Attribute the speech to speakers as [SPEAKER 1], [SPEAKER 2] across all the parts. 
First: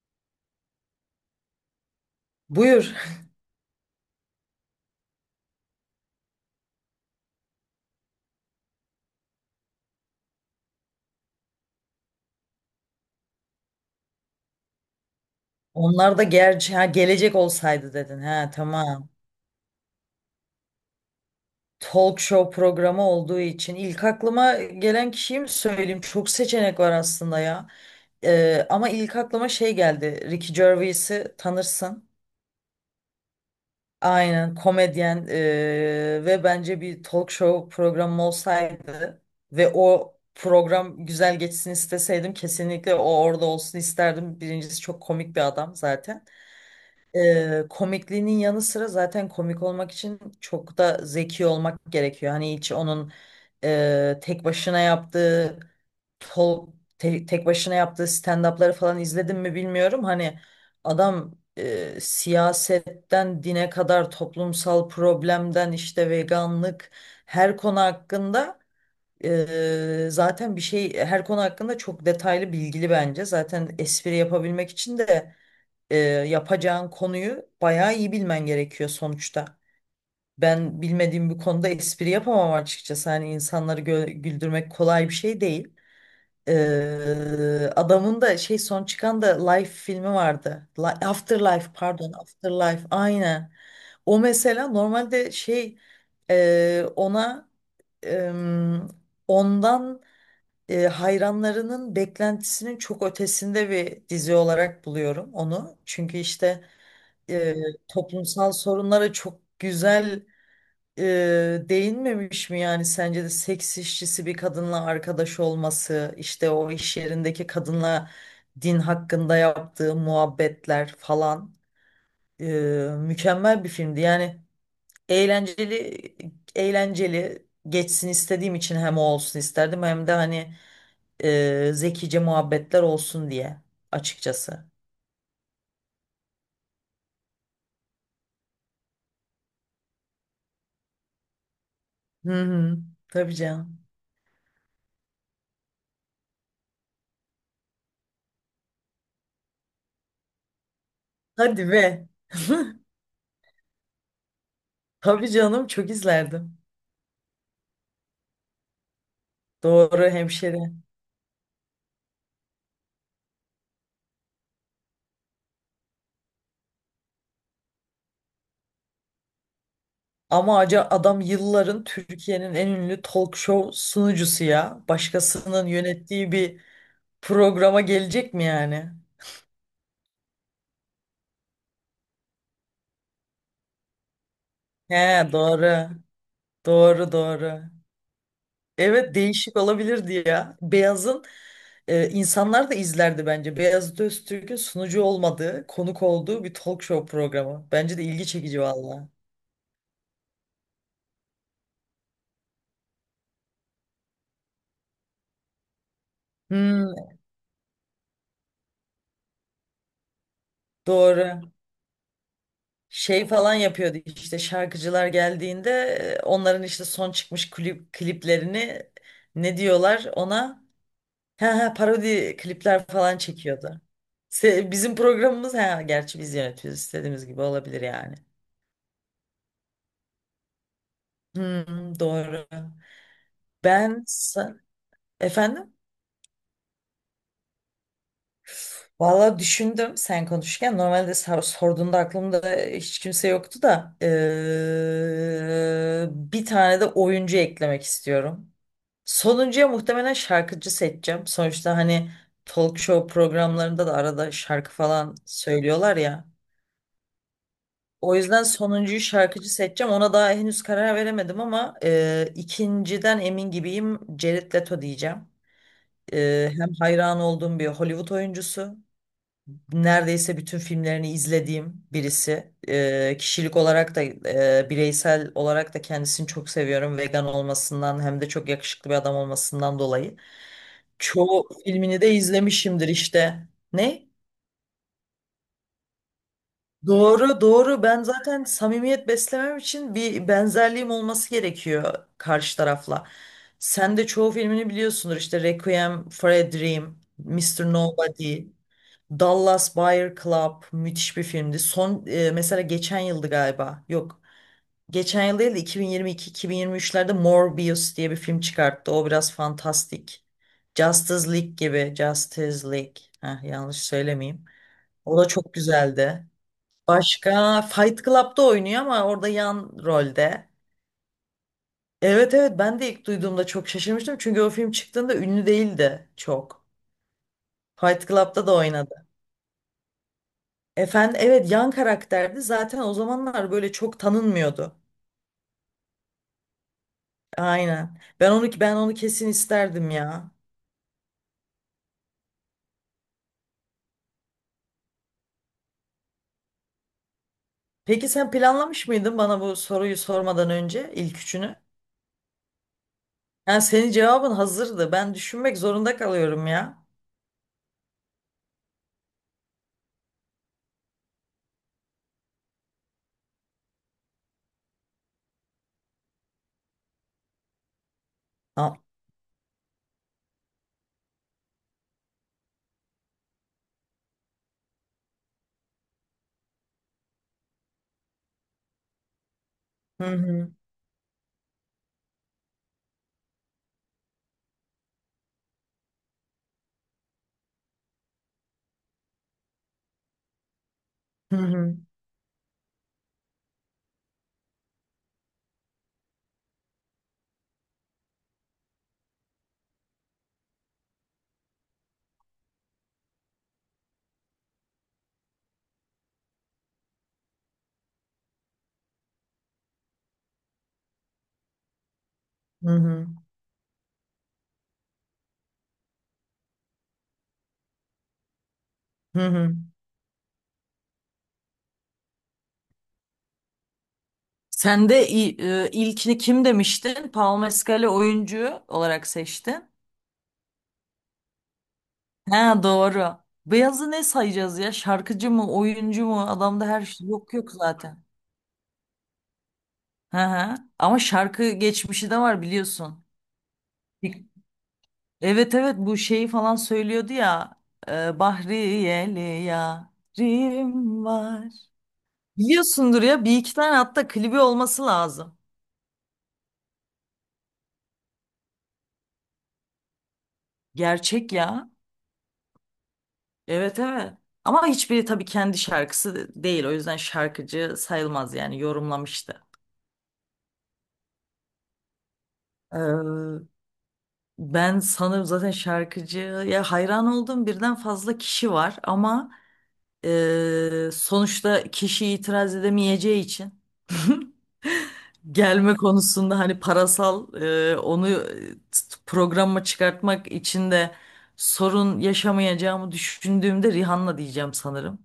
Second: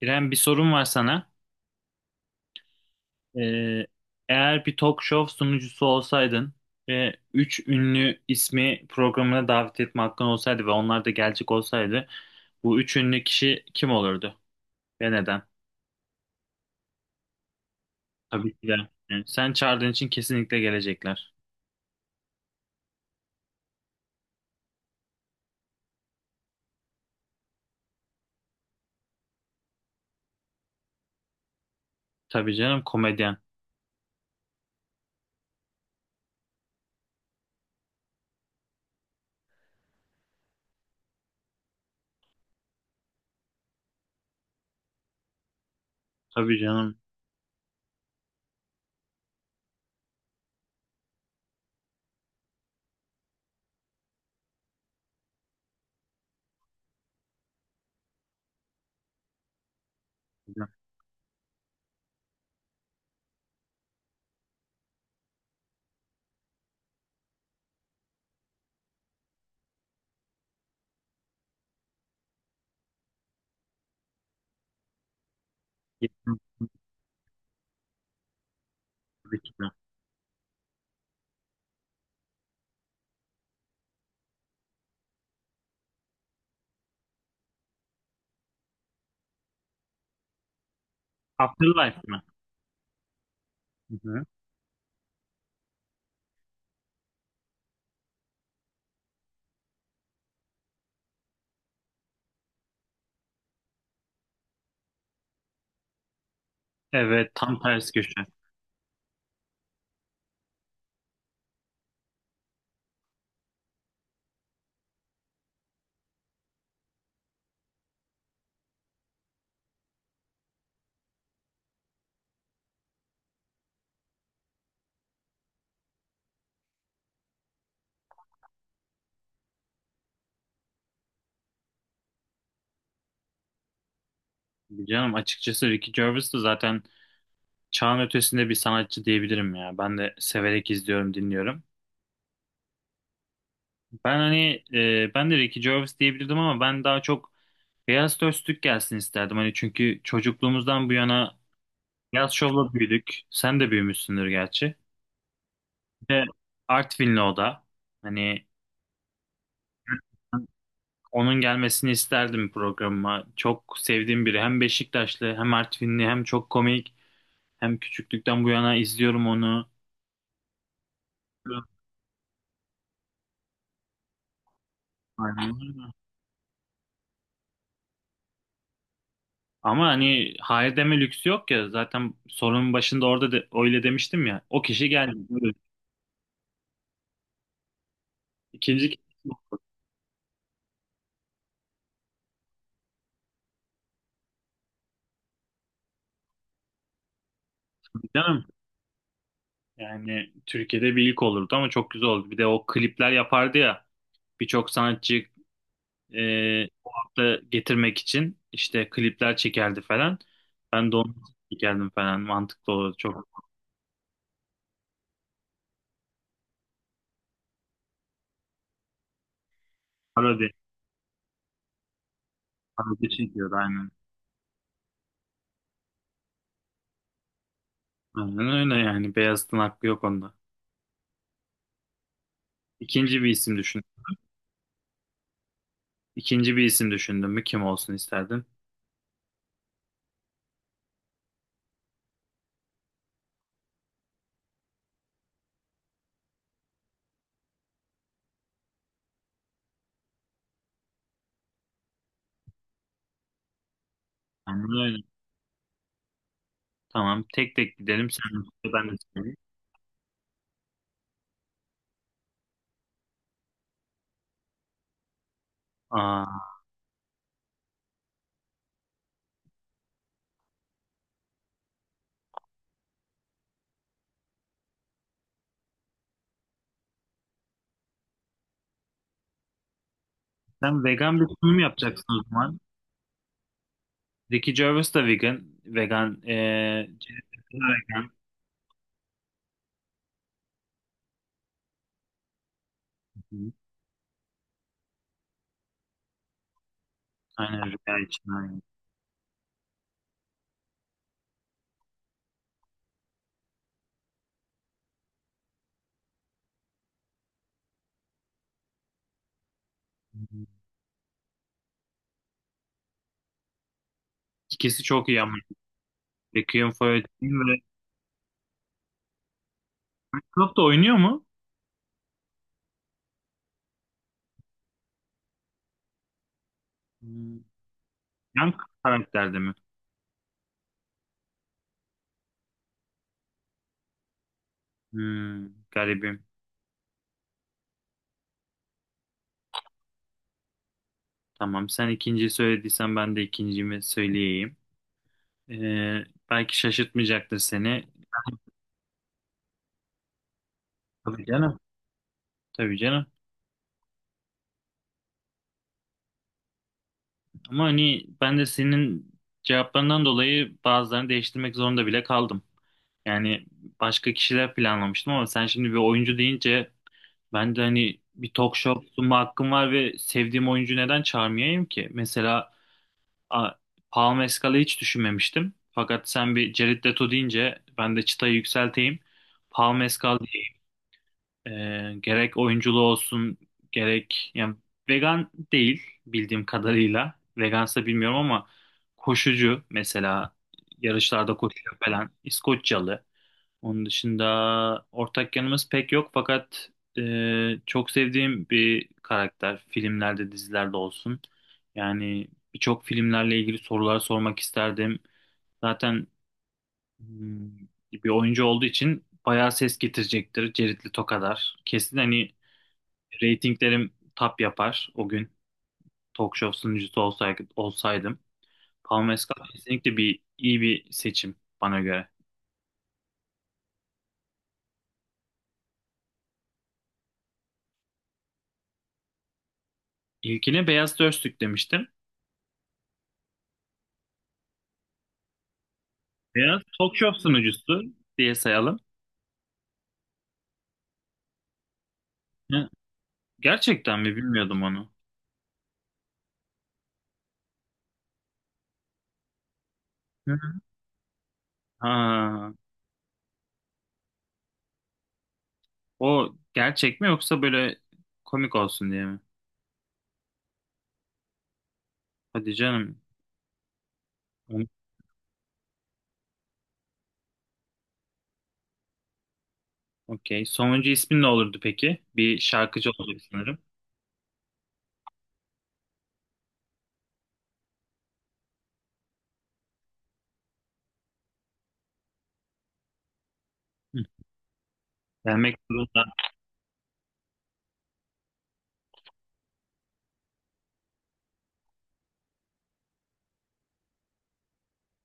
[SPEAKER 1] İrem bir sorum var sana.
[SPEAKER 2] Buyur.
[SPEAKER 1] Ee, Eğer bir talk show sunucusu olsaydın ve üç ünlü ismi programına davet etme hakkın olsaydı ve onlar da gelecek olsaydı bu üç ünlü kişi kim olurdu ve neden?
[SPEAKER 2] Onlar da gerçi ha, gelecek olsaydı dedin. Ha
[SPEAKER 1] Tabii ki de.
[SPEAKER 2] tamam.
[SPEAKER 1] Yani sen çağırdığın için kesinlikle gelecekler.
[SPEAKER 2] Talk show programı olduğu için ilk aklıma gelen kişiyi mi söyleyeyim? Çok seçenek var aslında ya. Ama ilk aklıma şey geldi. Ricky Gervais'i tanırsın.
[SPEAKER 1] Tabii canım, komedyen.
[SPEAKER 2] Aynen komedyen ve bence bir talk show programı olsaydı ve o program güzel geçsin isteseydim kesinlikle o orada olsun isterdim. Birincisi çok komik bir adam zaten.
[SPEAKER 1] Tabii canım.
[SPEAKER 2] Komikliğinin yanı sıra zaten komik olmak için çok da zeki olmak gerekiyor. Hani hiç onun tek başına yaptığı tol- tek başına yaptığı stand-up'ları falan izledim mi bilmiyorum. Hani adam siyasetten dine kadar toplumsal problemden işte veganlık her konu hakkında zaten bir şey her konu hakkında çok detaylı bilgili bence. Zaten espri yapabilmek için de yapacağın konuyu bayağı iyi bilmen gerekiyor
[SPEAKER 1] Tabii ki
[SPEAKER 2] sonuçta.
[SPEAKER 1] de.
[SPEAKER 2] Ben bilmediğim bir konuda espri yapamam açıkçası. Hani insanları güldürmek kolay bir şey değil. Adamın da şey son çıkan da Life filmi vardı. Afterlife
[SPEAKER 1] Afterlife
[SPEAKER 2] pardon
[SPEAKER 1] mi?
[SPEAKER 2] Afterlife aynen.
[SPEAKER 1] Hı
[SPEAKER 2] O
[SPEAKER 1] hı.
[SPEAKER 2] mesela normalde şey ona em, ondan hayranlarının beklentisinin çok ötesinde bir dizi olarak buluyorum onu. Çünkü işte
[SPEAKER 1] Evet,
[SPEAKER 2] e,
[SPEAKER 1] tam ters köşe.
[SPEAKER 2] toplumsal sorunlara çok güzel değinmemiş mi yani sence de seks işçisi bir kadınla arkadaş olması işte o iş yerindeki kadınla din hakkında yaptığı muhabbetler falan e, mükemmel bir filmdi yani eğlenceli eğlenceli geçsin istediğim için hem o olsun isterdim hem de hani zekice muhabbetler olsun diye açıkçası.
[SPEAKER 1] Tabii canım, açıkçası Ricky Gervais de zaten çağın ötesinde bir sanatçı diyebilirim ya. Ben de severek izliyorum, dinliyorum.
[SPEAKER 2] Hı hı, tabii canım.
[SPEAKER 1] Ben hani ben de Ricky Gervais diyebilirdim ama ben daha çok Beyaz Töz gelsin isterdim. Hani çünkü çocukluğumuzdan bu yana
[SPEAKER 2] Hadi be.
[SPEAKER 1] Beyaz Şov'la büyüdük. Sen de büyümüşsündür gerçi.
[SPEAKER 2] Tabii canım çok
[SPEAKER 1] Bir de
[SPEAKER 2] izlerdim.
[SPEAKER 1] Artvinli o da. Hani
[SPEAKER 2] Doğru hemşeri.
[SPEAKER 1] onun gelmesini isterdim programıma. Çok sevdiğim biri. Hem Beşiktaşlı, hem Artvinli, hem çok komik. Hem küçüklükten bu yana izliyorum onu.
[SPEAKER 2] Ama acı adam yılların Türkiye'nin en ünlü talk show sunucusu ya. Başkasının yönettiği bir programa gelecek mi yani?
[SPEAKER 1] Ama hani hayır deme lüksü yok ya. Zaten sorunun başında orada da öyle demiştim ya. O kişi geldi.
[SPEAKER 2] He
[SPEAKER 1] Buyurun.
[SPEAKER 2] doğru. Doğru, doğru.
[SPEAKER 1] İkinci kişi
[SPEAKER 2] Evet, değişik olabilirdi ya. Beyaz'ın insanlar da izlerdi bence. Beyazıt Öztürk'ün sunucu olmadığı, konuk olduğu bir talk show programı. Bence de
[SPEAKER 1] oldu
[SPEAKER 2] ilgi
[SPEAKER 1] canım.
[SPEAKER 2] çekici valla.
[SPEAKER 1] Yani Türkiye'de bir ilk olurdu ama çok güzel oldu. Bir de o klipler yapardı ya. Birçok sanatçı o
[SPEAKER 2] Hmm,
[SPEAKER 1] hafta getirmek için işte klipler çekerdi falan. Ben de onu
[SPEAKER 2] doğru.
[SPEAKER 1] çekerdim falan. Mantıklı olurdu.
[SPEAKER 2] Şey
[SPEAKER 1] Çok
[SPEAKER 2] falan yapıyordu işte şarkıcılar geldiğinde onların işte son çıkmış kliplerini ne diyorlar ona
[SPEAKER 1] parodi.
[SPEAKER 2] ha, ha, parodi klipler
[SPEAKER 1] Parodi
[SPEAKER 2] falan
[SPEAKER 1] çekiyordu
[SPEAKER 2] çekiyordu.
[SPEAKER 1] aynen.
[SPEAKER 2] Bizim programımız ha gerçi biz yönetiyoruz istediğimiz gibi olabilir yani.
[SPEAKER 1] Aynen öyle yani. Beyazıt'ın hakkı yok onda.
[SPEAKER 2] Hmm, doğru.
[SPEAKER 1] İkinci bir isim düşün.
[SPEAKER 2] Ben sa- Efendim.
[SPEAKER 1] İkinci bir isim düşündün mü, kim olsun isterdin?
[SPEAKER 2] Valla düşündüm sen konuşurken normalde sorduğunda aklımda hiç kimse yoktu da bir tane de oyuncu eklemek istiyorum. Sonuncuya muhtemelen şarkıcı seçeceğim. Sonuçta hani talk show programlarında da arada şarkı
[SPEAKER 1] Aynen öyle.
[SPEAKER 2] falan söylüyorlar ya.
[SPEAKER 1] Tamam. Tek tek gidelim.
[SPEAKER 2] O
[SPEAKER 1] Sen
[SPEAKER 2] yüzden
[SPEAKER 1] de ben de
[SPEAKER 2] sonuncuyu
[SPEAKER 1] söyleyeyim.
[SPEAKER 2] şarkıcı seçeceğim. Ona daha henüz karar veremedim ama ikinciden emin gibiyim. Jared Leto diyeceğim.
[SPEAKER 1] Aa,
[SPEAKER 2] Hem hayran olduğum bir Hollywood oyuncusu, neredeyse bütün filmlerini izlediğim birisi. Kişilik olarak da bireysel olarak da kendisini çok seviyorum. Vegan olmasından hem de çok yakışıklı bir adam olmasından dolayı.
[SPEAKER 1] sen vegan bir
[SPEAKER 2] Çoğu
[SPEAKER 1] sunum
[SPEAKER 2] filmini de
[SPEAKER 1] yapacaksın o zaman.
[SPEAKER 2] izlemişimdir işte. Ne?
[SPEAKER 1] Ricky Gervais da vegan. Vegan. Jennifer
[SPEAKER 2] Doğru,
[SPEAKER 1] Lopez de
[SPEAKER 2] doğru. Ben
[SPEAKER 1] vegan.
[SPEAKER 2] zaten samimiyet beslemem için bir benzerliğim olması gerekiyor karşı tarafla.
[SPEAKER 1] Hı.
[SPEAKER 2] Sen de çoğu filmini biliyorsundur işte. Requiem for a Dream,
[SPEAKER 1] Aynen
[SPEAKER 2] Mr.
[SPEAKER 1] rüya için.
[SPEAKER 2] Nobody.
[SPEAKER 1] Aynen.
[SPEAKER 2] Dallas Buyer Club müthiş bir filmdi. Son mesela geçen yıldı galiba. Yok. Geçen yıl değil de 2022-2023'lerde Morbius diye bir film çıkarttı. O biraz
[SPEAKER 1] Hı
[SPEAKER 2] fantastik.
[SPEAKER 1] hı.
[SPEAKER 2] Justice League gibi. Justice League. Heh, yanlış söylemeyeyim.
[SPEAKER 1] İkisi çok
[SPEAKER 2] O
[SPEAKER 1] iyi
[SPEAKER 2] da
[SPEAKER 1] ama.
[SPEAKER 2] çok güzeldi.
[SPEAKER 1] Requiem for a Dream ve
[SPEAKER 2] Başka Fight Club'da oynuyor ama orada yan
[SPEAKER 1] Fight
[SPEAKER 2] rolde.
[SPEAKER 1] Club da oynuyor mu?
[SPEAKER 2] Evet, evet, ben de ilk duyduğumda çok şaşırmıştım. Çünkü o film çıktığında ünlü değildi çok.
[SPEAKER 1] Hmm.
[SPEAKER 2] Fight Club'da da
[SPEAKER 1] Yan
[SPEAKER 2] oynadı.
[SPEAKER 1] karakterde mi?
[SPEAKER 2] Efendim evet yan karakterdi. Zaten o zamanlar böyle çok tanınmıyordu.
[SPEAKER 1] Hmm, garibim.
[SPEAKER 2] Aynen. Ben onu kesin isterdim ya.
[SPEAKER 1] Tamam. Sen ikinciyi söylediysen ben de ikincimi söyleyeyim. Ee, Belki şaşırtmayacaktır seni.
[SPEAKER 2] Peki sen planlamış mıydın bana bu soruyu sormadan önce ilk
[SPEAKER 1] Tabii
[SPEAKER 2] üçünü?
[SPEAKER 1] canım. Tabii canım.
[SPEAKER 2] Yani senin cevabın hazırdı. Ben düşünmek zorunda kalıyorum ya.
[SPEAKER 1] Ama hani ben de senin cevaplarından dolayı bazılarını değiştirmek zorunda bile kaldım. Yani başka kişiler planlamıştım ama sen şimdi bir oyuncu deyince ben de hani bir talk
[SPEAKER 2] Ha.
[SPEAKER 1] show sunma hakkım var ve sevdiğim oyuncu neden çağırmayayım ki? Mesela a, Paul Mescal'ı hiç düşünmemiştim. Fakat sen bir Jared Leto deyince ben de çıtayı yükselteyim. Paul
[SPEAKER 2] Hı
[SPEAKER 1] Mescal,
[SPEAKER 2] hı.
[SPEAKER 1] e, gerek oyunculuğu olsun, gerek yani vegan değil bildiğim kadarıyla. Vegansa bilmiyorum ama koşucu mesela,
[SPEAKER 2] Hı
[SPEAKER 1] yarışlarda koşuyor
[SPEAKER 2] hı.
[SPEAKER 1] falan. İskoçyalı. Onun dışında ortak yanımız pek yok fakat e, çok sevdiğim bir karakter filmlerde dizilerde olsun. Yani birçok filmlerle ilgili sorular sormak isterdim. Zaten hmm, bir oyuncu olduğu için bayağı ses getirecektir Jared Leto kadar. Kesin hani
[SPEAKER 2] Hı hı.
[SPEAKER 1] ratinglerim tap yapar o gün. Talk show sunucusu olsaydı, olsaydım. Paul
[SPEAKER 2] Hı
[SPEAKER 1] Mescal
[SPEAKER 2] hı.
[SPEAKER 1] kesinlikle bir iyi bir seçim bana göre.
[SPEAKER 2] Sen de ilkini kim demiştin? Paul Mescal'i oyuncu olarak seçtin.
[SPEAKER 1] İlkine Beyaz Dörstük demiştim.
[SPEAKER 2] Ha doğru. Beyazı ne sayacağız ya? Şarkıcı mı, oyuncu mu?
[SPEAKER 1] Beyaz
[SPEAKER 2] Adamda her
[SPEAKER 1] talk
[SPEAKER 2] şey
[SPEAKER 1] show
[SPEAKER 2] yok yok
[SPEAKER 1] sunucusu
[SPEAKER 2] zaten.
[SPEAKER 1] diye sayalım.
[SPEAKER 2] Hı hı. Ama şarkı geçmişi de var
[SPEAKER 1] Hı,
[SPEAKER 2] biliyorsun.
[SPEAKER 1] gerçekten mi,
[SPEAKER 2] Bir-
[SPEAKER 1] bilmiyordum onu.
[SPEAKER 2] Evet, evet, bu şeyi falan söylüyordu ya. Bahriyeli
[SPEAKER 1] Hı hı.
[SPEAKER 2] yarim var.
[SPEAKER 1] Ha,
[SPEAKER 2] Biliyorsundur ya bir iki tane hatta klibi olması lazım.
[SPEAKER 1] o gerçek mi yoksa böyle komik olsun diye mi?
[SPEAKER 2] Gerçek ya.
[SPEAKER 1] Hadi canım.
[SPEAKER 2] Evet, evet.
[SPEAKER 1] Hı,
[SPEAKER 2] Ama hiçbiri tabii kendi şarkısı değil. O yüzden şarkıcı sayılmaz yani yorumlamıştı.
[SPEAKER 1] okey. Sonuncu ismin ne olurdu peki? Bir şarkıcı olurdu
[SPEAKER 2] Ee,
[SPEAKER 1] sanırım.
[SPEAKER 2] Ben sanırım zaten şarkıcıya hayran olduğum birden fazla kişi var ama sonuçta kişi itiraz edemeyeceği için
[SPEAKER 1] Hı. Gelmek
[SPEAKER 2] gelme
[SPEAKER 1] zorunda.
[SPEAKER 2] konusunda hani parasal onu programa çıkartmak için de sorun yaşamayacağımı düşündüğümde Rihanna diyeceğim sanırım.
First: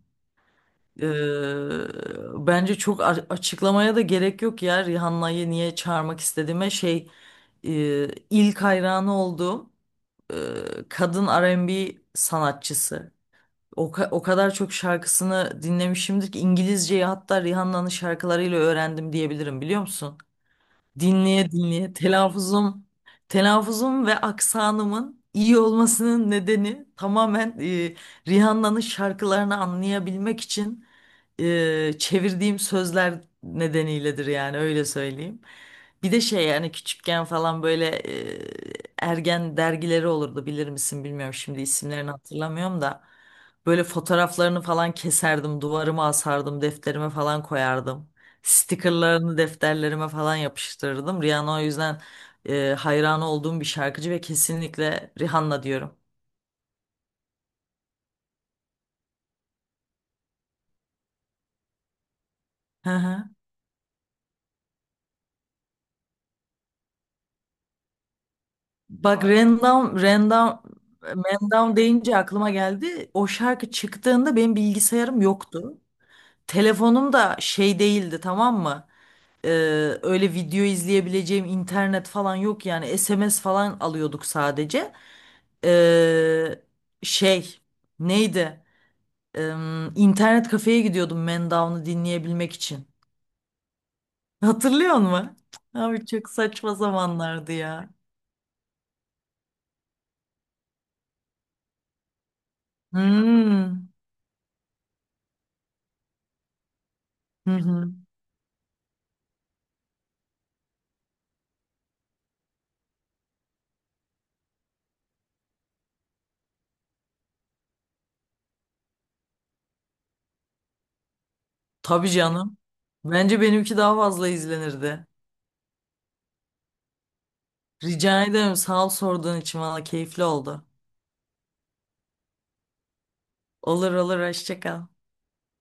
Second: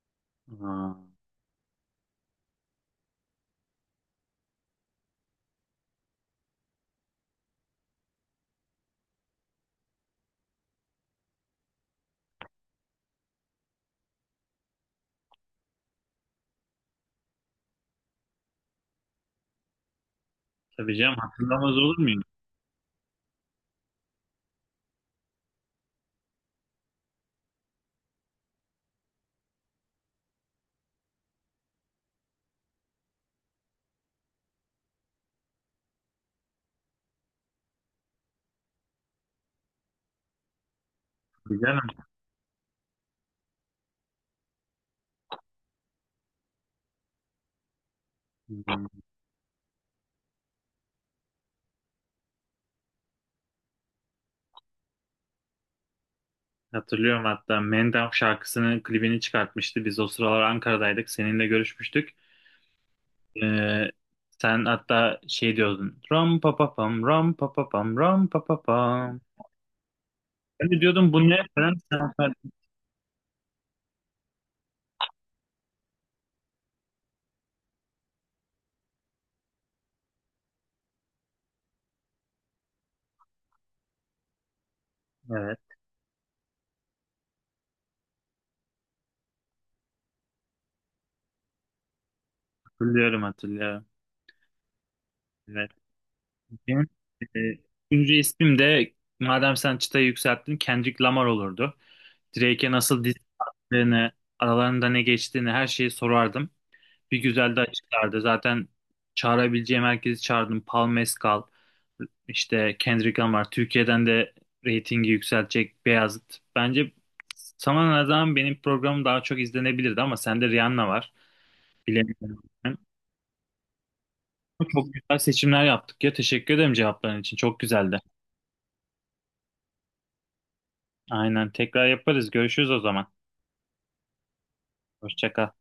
[SPEAKER 1] Ha,
[SPEAKER 2] Bence çok açıklamaya da gerek yok ya Rihanna'yı niye çağırmak istediğime şey e, ilk hayranı olduğum e, kadın R&B sanatçısı. O kadar çok şarkısını dinlemişimdir ki İngilizceyi hatta Rihanna'nın şarkılarıyla öğrendim diyebilirim biliyor musun?
[SPEAKER 1] tabii canım,
[SPEAKER 2] Dinleye
[SPEAKER 1] hatırlamaz
[SPEAKER 2] dinleye
[SPEAKER 1] olur muyum?
[SPEAKER 2] telaffuzum ve aksanımın iyi olmasının nedeni tamamen Rihanna'nın şarkılarını anlayabilmek için çevirdiğim sözler nedeniyledir yani öyle söyleyeyim. Bir de şey yani küçükken falan böyle e, ergen dergileri olurdu bilir misin bilmiyorum
[SPEAKER 1] Tabii
[SPEAKER 2] şimdi
[SPEAKER 1] canım.
[SPEAKER 2] isimlerini hatırlamıyorum da böyle fotoğraflarını falan keserdim duvarıma asardım defterime falan koyardım.
[SPEAKER 1] Hmm.
[SPEAKER 2] Stickerlarını defterlerime falan yapıştırırdım. Rihanna o yüzden hayran olduğum bir şarkıcı ve kesinlikle Rihanna diyorum.
[SPEAKER 1] Hatırlıyorum, hatta Mendam şarkısının klibini çıkartmıştı. Biz o sıralar Ankara'daydık. Seninle görüşmüştük.
[SPEAKER 2] Hı hı.
[SPEAKER 1] Ee, Sen hatta şey diyordun. Ram pa pa pam, ram pa pa pam, ram pa pa pam.
[SPEAKER 2] Bak Vay.
[SPEAKER 1] Ben de diyordum bu ne falan.
[SPEAKER 2] Random deyince aklıma geldi. O şarkı çıktığında benim bilgisayarım yoktu. Telefonum da şey değildi tamam mı? E, Öyle video izleyebileceğim internet falan yok yani SMS falan alıyorduk sadece.
[SPEAKER 1] Evet,
[SPEAKER 2] E, şey Neydi? İnternet kafeye gidiyordum Man Down'u dinleyebilmek için.
[SPEAKER 1] hatırlıyorum hatırlıyorum.
[SPEAKER 2] Hatırlıyor musun?
[SPEAKER 1] Evet.
[SPEAKER 2] Abi çok saçma
[SPEAKER 1] Benim, e,
[SPEAKER 2] zamanlardı ya.
[SPEAKER 1] Üçüncü ismim de madem sen çıtayı yükselttin Kendrick Lamar olurdu. Drake'e nasıl diss
[SPEAKER 2] Hmm.
[SPEAKER 1] attığını, aralarında ne geçtiğini her şeyi sorardım. Bir
[SPEAKER 2] Hı
[SPEAKER 1] güzel de
[SPEAKER 2] hı.
[SPEAKER 1] açıklardı. Zaten çağırabileceğim herkesi çağırdım. Paul Mescal, işte Kendrick Lamar. Türkiye'den de reytingi yükseltecek Beyazıt. Bence sana ne zaman benim programım daha çok izlenebilirdi ama sende Rihanna var.
[SPEAKER 2] Tabii
[SPEAKER 1] Bilemiyorum
[SPEAKER 2] canım.
[SPEAKER 1] ben.
[SPEAKER 2] Bence benimki daha fazla
[SPEAKER 1] Ama çok
[SPEAKER 2] izlenirdi.
[SPEAKER 1] güzel seçimler yaptık ya. Teşekkür ederim cevapların için. Çok güzeldi.
[SPEAKER 2] Rica ederim sağ ol sorduğun için valla keyifli oldu.
[SPEAKER 1] Aynen. Tekrar yaparız. Görüşürüz o zaman.
[SPEAKER 2] Olur olur hoşça kal.
[SPEAKER 1] Hoşça kal.